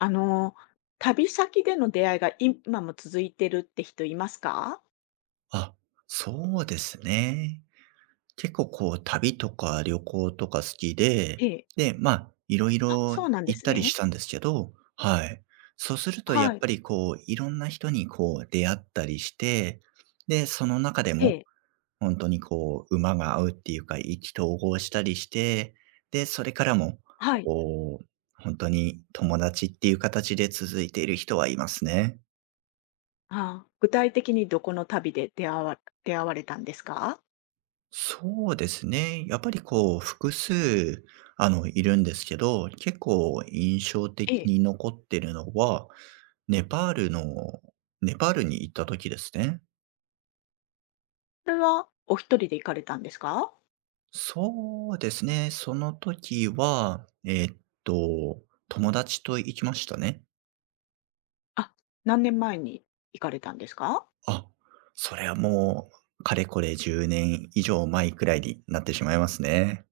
あの、旅先での出会いが今も続いてるって人いますか？あ、そうですね。結構こう旅とか旅行とか好きで、ええ。で、いろいあ、ろそうなんで行っすたりしね。たんですけど、はい。そうするとやっはい。ぱりこう、いろんな人にこう出会ったりして、で、その中でえもえ。本当にこう馬が合うっていうか、意気投合したりして、で、それからもはい。こう、本当に友達っていう形で続いている人はいますね。あ、具体的にどこの旅で出会われたんですか？そうですね。やっぱりこう、複数、いるんですけど、結構印象え的え。に残ってるのは、ネパールのネパールに行った時ですね。それはお一人で行かれたんですか？そうですね。その時は、と、友達と行きましたね。あ、何年前に行かれたんですか？あ、それはもう、かれこれ10年以上前くらいになってしまいますね。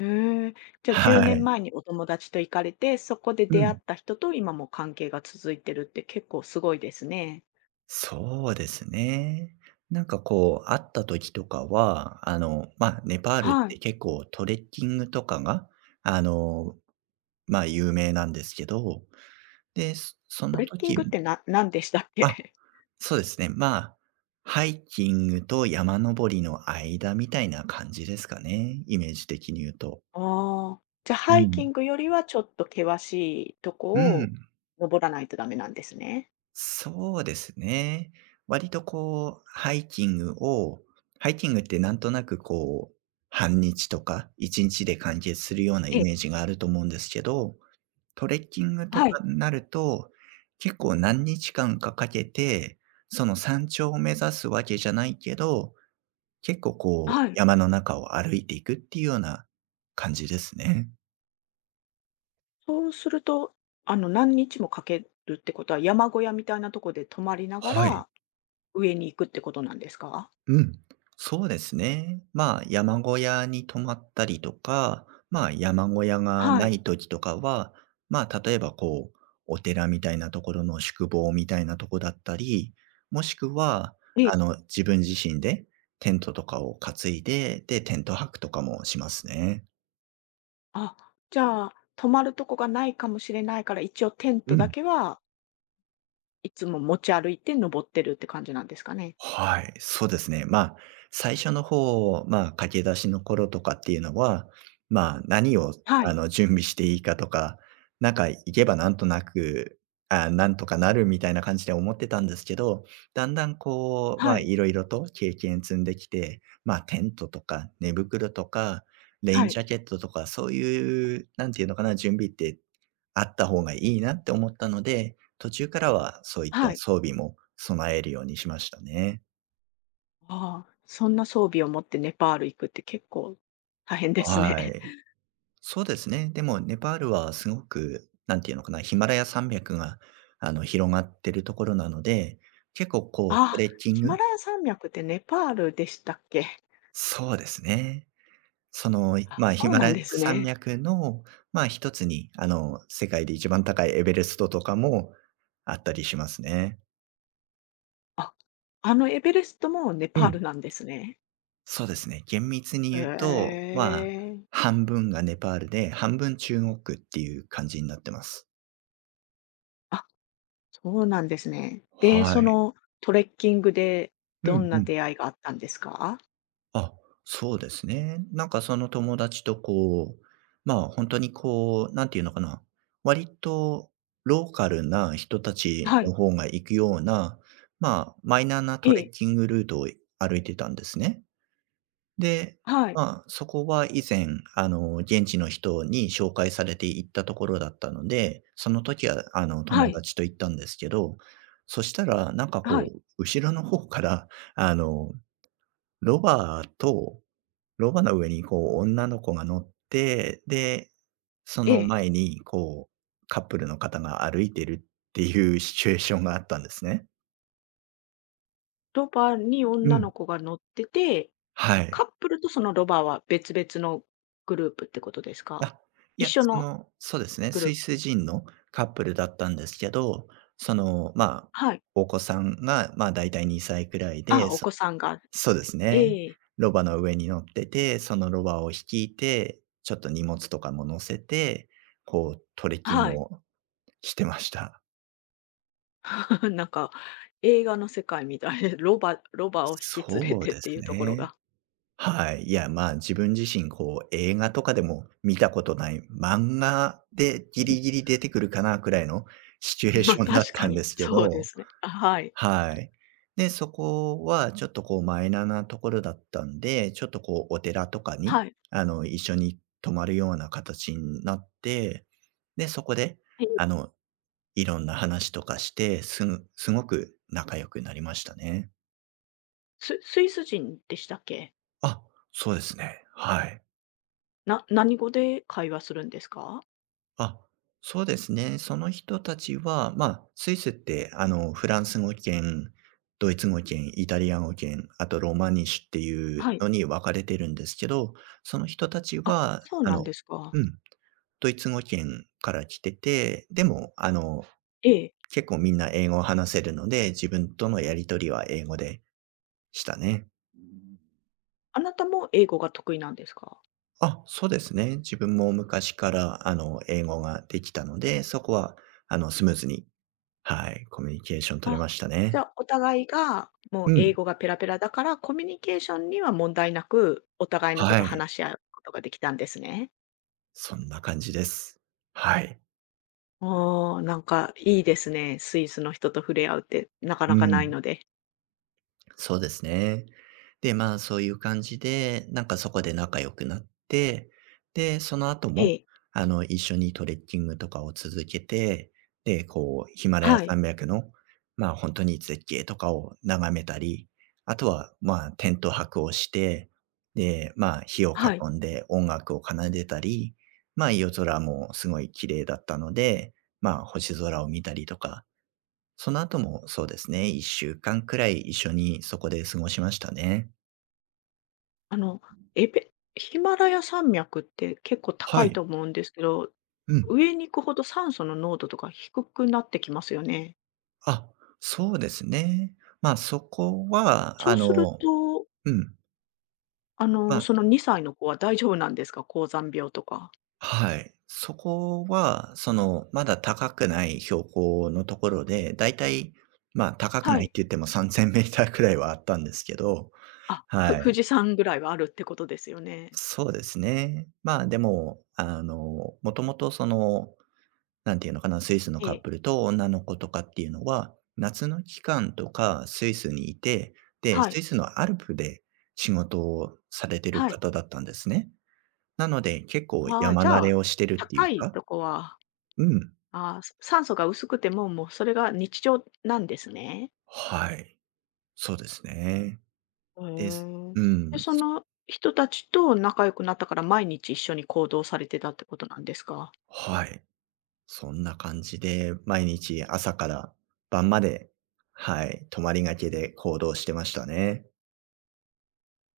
へえ。じゃ、10は年い。前にお友達と行かれて、そこでう出会っん。た人と今も関係が続いてるって結構すごいですね。そうですね。なんかこう、会った時とかは、ネパールっはい。て結構トレッキングとかが、あの、有名なんですけど、で、そそトのレッキン時グっもて何でしたっあ、け？そうですね。ハイキングと山登りの間みたいな感じですかね、イメージ的に言うと。ああ、じゃ、うハイキん。ングよりはちょっと険しいとうこをん。登らないとダメなんですね。そうですね。割とこう、ハイキングってなんとなくこう、半日とか1日で完結するようなえイえ、メージがあると思うんですけど、トレッキングとはい、かになると、結構何日間かかけて、その山頂を目指すわけじゃないけど、結構こう、はい。山の中を歩いていくっていうような感じですね。そうすると、何日もかけるってことは、山小屋みたいなとこで泊まりながはい。ら、上に行くってことなんですか？うん、そうですね。山小屋に泊まったりとか、山小屋がはない、い時とかは、例えばこう、お寺みたいなところの宿坊みたいなとこだったり、もしくは、ええ。自分自身でテントとかを担いで、で、テント泊とかもしますね。あ、じゃあ、泊まるとこがないかもしれないから、一応テントうだん。けはいつも持ち歩いて登ってるって感じなんですかね？はい、そうですね。最初の方、駆け出しの頃とかっていうのは、何をはい、準備していいかとか、なんか行けばなんとなく、あ、なんとかなるみたいな感じで思ってたんですけど、だんだんこう、はい、いろいろと経験積んできて、テントとか寝袋とか、レイはンい、ジャケットとか、そういう、なんていうのかな、準備ってあった方がいいなって思ったので、途中からはそういったはい。装備も備えるようにしましたね。ああ、そんな装備を持ってネパール行くって結構大変ですね。はい。そうですね。でもネパールはすごく、なんていうのかな、ヒマラヤ山脈が広がってるところなので、結構こうトああ、レッキンヒマグラヤ山脈ってネパールでしたっけ？そうですね。その、あ。ヒそうマなラんヤです山ね。脈の、一つに世界で一番高いエベレストとかもあったりしますね。あ、あのエベレストもネうパールん。なんですね。そうですね。厳密にへ言うと、え。半分がネパールで、半分中国っていう感じになってます。あ、そうなんですね。で、はそい。のトレッキングでうどんんなうん。出会いがあったんですか？あ、そうですね。なんかその友達とこう、まあ本当にこう、なんていうのかな。割とローカルな人たちはのい、方が行くような、まあマイナーなえトレッえ、キングルートを歩いてたんですね。で、はい、そこは以前、現地の人に紹介されて行ったところだったので、その時は、は友い、達と行ったんですけど、そしたら、なんかはこい、う、後ろの方から、あの、ロバとロバの上にこう女の子が乗って、で、そえのえ。前にこう、カップルの方が歩いてるっていうシチュエーションがあったんですね。ロバにう女のん。子が乗ってて、はカい。ップルとそのロバは別々のグループってことですか？あ、い一や、緒そのの、そうですね、グルスーイプ。ス人のカップルだったんですけど、その、はい。お子さんが、だいたい2歳くらいあ、で、おそ子さんが。そうですね。ええ、ロバの上に乗ってて、そのロバを率いて、ちょっと荷物とかも乗せて、こうトレッキンはグい。をしてました。なんか映画の世界みたいで、ロバを引き連れそうてっでていすうところね。が。はい。いや、自分自身、こう、映画とかでも見たことない、漫画でギリギ リ出てくるかなくらいのシチュエうーん、まシあ、ョンだっ確たかんに、ですけそうでど、すね。あ、はい。はい。で、そこはちょっとこうマイナーなところだったんで、ちょっとこうお寺とかに、はい。一緒に泊まるような形になって、で、そこで、え、あの、いろんな話とかして、すぐすごく仲良くなりましたね。スイス人でしたっけ？あ、そうですね。はい。何語で会話するんですか？あ、そうですね。その人たちは、スイスって、フランス語圏、ドイツ語圏、イタリア語圏、あとロマニシュっていはうい。のに分かれてるんですけど、その人たちあ、は、そうなんですか。うん、ドイツ語圏から来てて、でも、ええ。結構みんな英語を話せるので、自分とのやりとりは英語でしたね。あなたも英語が得意なんですか？あ、そうですね。自分も昔から、英語ができたので、そこは、スムーズに、はい、コミュニケーション取れあ、ましたじね。ゃあ、お互いが、もうう英ん、語がペラペラだから、コミュニケーションには問題なく、お互いのこはとい、話し合うことができたんですね。そんな感じです。はい、あ、なんかいいですね。スイスの人と触れ合うってなかなうかないん。ので。そうですね。で、そういう感じで、なんかそこで仲良くなって、で、その後えも、え、一緒にトレッキングとかを続けて、で、こう、ヒマラヤはい、山脈の、本当に絶景とかを眺めたり、あとは、テント泊をして、で、火をはい。囲んで音楽を奏でたり、夜空もすごい綺麗だったので、星空を見たりとか、その後もそうですね、1週間くらい一緒にそこで過ごしましたね。あの、ヒマラヤ山脈って結構高はいい。と思うんですけど、うん。上に行くほど酸素の濃度とか低くなってきますよね。あ、そうですね。ま、そこは、そうすると、うん、あまの、そあの2歳の子は大丈夫なんですか？高山病とか。はい。そこは、その、まだ高くない標高のところで、だいたい、ま、高くはないってい。言っても3000メーターくらいはあったんですけど、あ、は富い。士山ぐらいはあるってことですよね。そうですね。でも、もともとそのなんていうのかな、スイスのえカッえ。プルと女の子とかっていうのは、夏の期間とかスイスにいて、で、はい。スイスのアルプで仕事をされてるはい。方だったんですね。なので、結構ああ、山じ慣ゃれあ、をしてるってい高ういか、とこは、うん。ああ、酸素が薄くても、もうそれが日常なんですね。はい。そうですね。へです。え。うで、ん。その人たちと仲良くなったから、毎日一緒に行動されてたってことなんですか？はい。そんな感じで、毎日朝から晩まで、はい、泊まりがけで行動してましたね。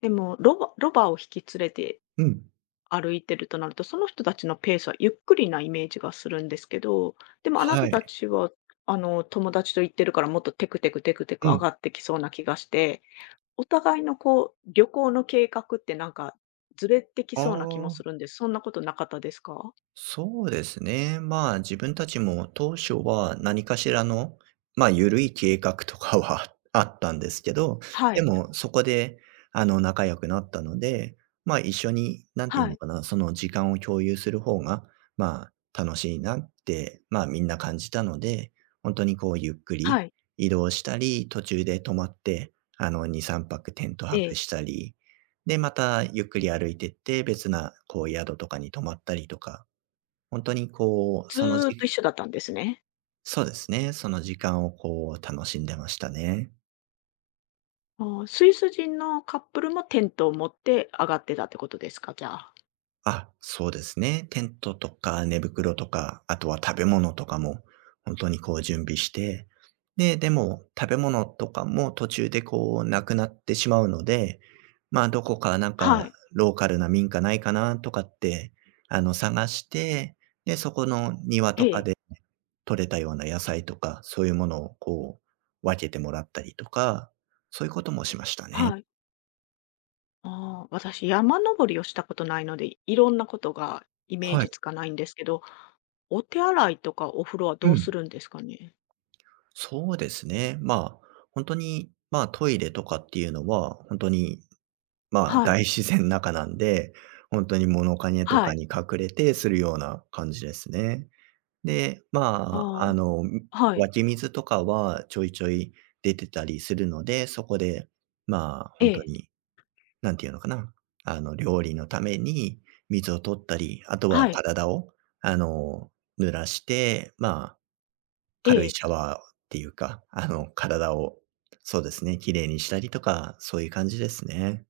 でも、ロバを引き連れてうん。歩いてるとなると、その人たちのペースはゆっくりなイメージがするんですけど、でもあなはたい。たちは、あの、友達と行ってるからもっとテクテクテクテクう上ん。がってきそうな気がして、お互いのこう、旅行の計画ってなんかずれてきあそうな気もするあ。んです。そんなことなかったですか？そうですね。自分たちも当初は何かしらの、緩い計画とかは あったんですけど、はでい、もそこで、仲良くなったので、一緒に、なんていうはのい、かな、その時間を共有する方が、楽しいなって、みんな感じたので、本当にこう、ゆっくはりい、移動したり、途中で泊まって、2、3泊テントえ泊え、したり、で、またゆっくり歩いてって、別な、こう、宿とかに泊まったりとか、本当にこう、ずそのーっと一じ緒だったんですね。そうですね、その時間をこう楽しんでましたね。ああ、スイス人のカップルもテントを持って上がってたってことですか？じゃあ。あ、そうですね。テントとか寝袋とか、あとは食べ物とかも本当にこう準備して、で、でも食べ物とかも途中でこうなくなってしまうので、まあ、どこかなんかはい、ローカルな民家ないかなとかって、探して、で、そこの庭えとかえ、で採れたような野菜とか、そういうものをこう分けてもらったりとか、そういうこともしましたね。はい。ああ、私、山登りをしたことないので、いろんなことがイメーはい。ジつかないんですけど、お手洗いとかお風呂はうどうすん。るんですかね？そうですね。まあ、本当に、まあ、トイレとかっていうのは、本当に、まあ、はい、大自然の中なんで、本当に物陰とはかい。に隠れてするような感じですね。で、まあ、ああ、はい。湧き水とかはちょいちょい出てたりするので、そこで、まあ、え本当え、にに、なんていうのかな、料理のために水を取ったり、あとははい、体を、あの、濡らして、まあえ軽いシャえ。ワーっていうか、あの、体を、そうですね、綺麗にしたりとか、そういう感じですね。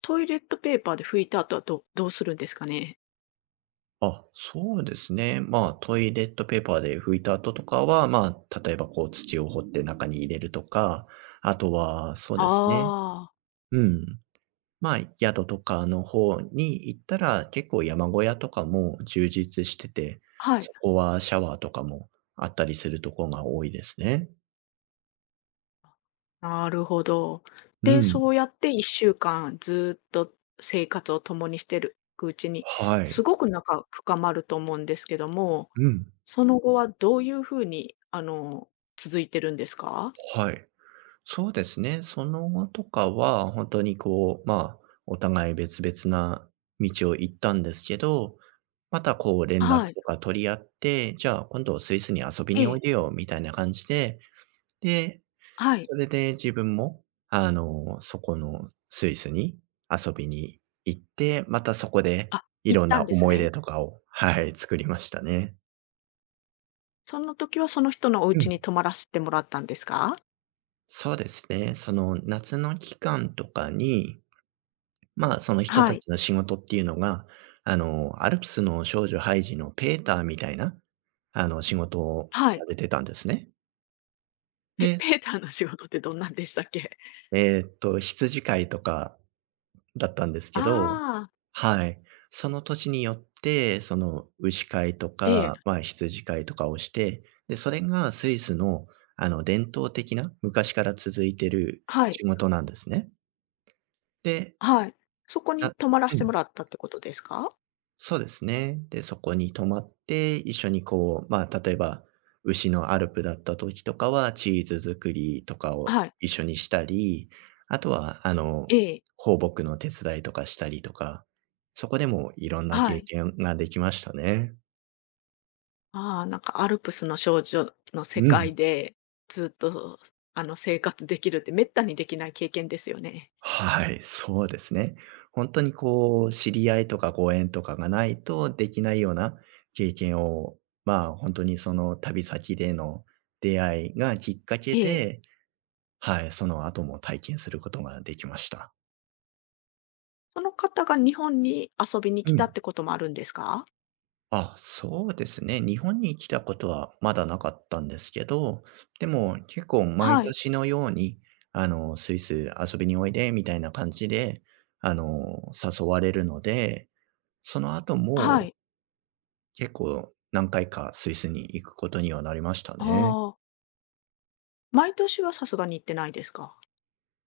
トイレットペーパーで拭いた後はどうするんですかね？あ、そうですね。まあ、トイレットペーパーで拭いた後とかは、まあ、例えばこう土を掘って中に入れるとか、あとはそうですね。ああ、うん。まあ、宿とかの方に行ったら、結構山小屋とかも充実してて、はい。そこはシャワーとかもあったりするところが多いですね。なるほど。うで、ん。そうやって1週間ずっと生活を共にしてるうちに、はすい。ごく仲深まると思うんですけども、うん。その後はどういう風に、あの、続いてるんですか？はい。そうですね。その後とかは、本当にこう、まあ、お互い別々な道を行ったんですけど、またこう連絡はい。とか取り合って、じゃあ今度スイスに遊びえにおいえ、でよみたいな感じで、で、はい。それで自分も、そこのスイスに遊びに行って、またそこであ、い行っろんたなんです思い出ね。とかを、はい、作りましたね。その時はその人のおう家にん。泊まらせてもらったんですか？そうですね。その夏の期間とかにまあ、その人はたい、ちの仕事っていうのが、アルプスの少女ハイジのペーターみたいな、仕事をはい。されてたんですね。で、ペーターの仕事ってどんなんでしたっけ？羊飼いとかだったんです けど、ああ、はい。その年によって、その、牛飼いとええ、か、まあ、羊飼いとかをして、で、それがスイスの、伝統的な、昔から続いてるはい、仕事なんですね。で、はい。そこにな泊まらせうてもん。らったってことですか？そうですね。で、そこに泊まって、一緒にこう、まあ、例えば、牛のアルプだった時とかは、チーズ作りとかをはい、一緒にしたり、あとは、ええ、放牧の手伝いとかしたりとか、そこでもいろんなは経い。験ができましたね。ああ、なんかアルプスの少女の世う界ん。で、ずっと、あの、生活できるって滅多にできない経験ですよね。はい、そうですね。本当にこう、知り合いとかご縁とかがないとできないような経験を、まあ、本当にその旅先での出会いがきっかけええ。で、はい、その後も体験することができました。その方が日本に遊びに来うたっん。てこともあるんですか？あ、そうですね。日本に来たことはまだなかったんですけど、でも結構毎はい。年のように、スイス遊びにおいでみたいな感じで、あの、誘われるので、その後はもい。結構何回かスイスに行くことにはなりましたあね。あ、毎年はさすがに行ってないですか？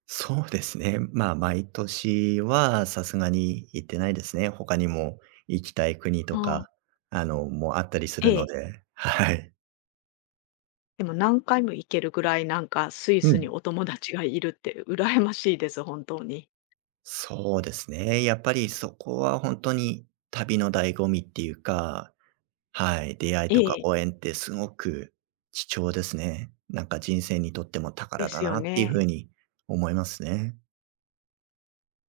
そうですね。まあ、毎年はさすがに行ってないですね。他にも行きたい国とうん。か、あの、もあったりすえるのえ。で、はい。でも何回も行けるぐらい、なんかスイうスにん。お友達がいるって羨ましいです、本当に。そうですね。やっぱりそこは本当に旅の醍醐味っていうか、はい、出会いえとかえ、ご縁ってすごく貴重ですね。なんか人生にとってもで宝だすよなっていうね。風に思いますね。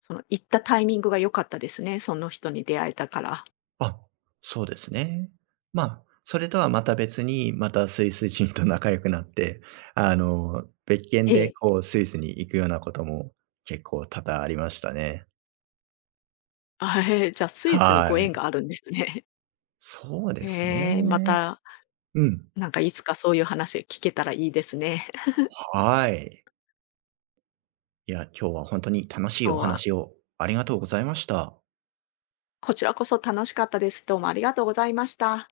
その行ったタイミングが良かったですね、その人に出会えたから。あ、そうですね。まあ、それとはまた別に、またスイス人と仲良くなって、別件でええ。こうスイスに行くようなことも結構多々ありましたね。あ、へえ、じゃあスイスにごは縁い。があるんですね。そう ですへえ、まね。た、うん。なんかいつかそういう話聞けたらいいですね。はい。いや、今日は本当に楽しい今日おは、話をありがとうございました。こちらこそ楽しかったです。どうもありがとうございました。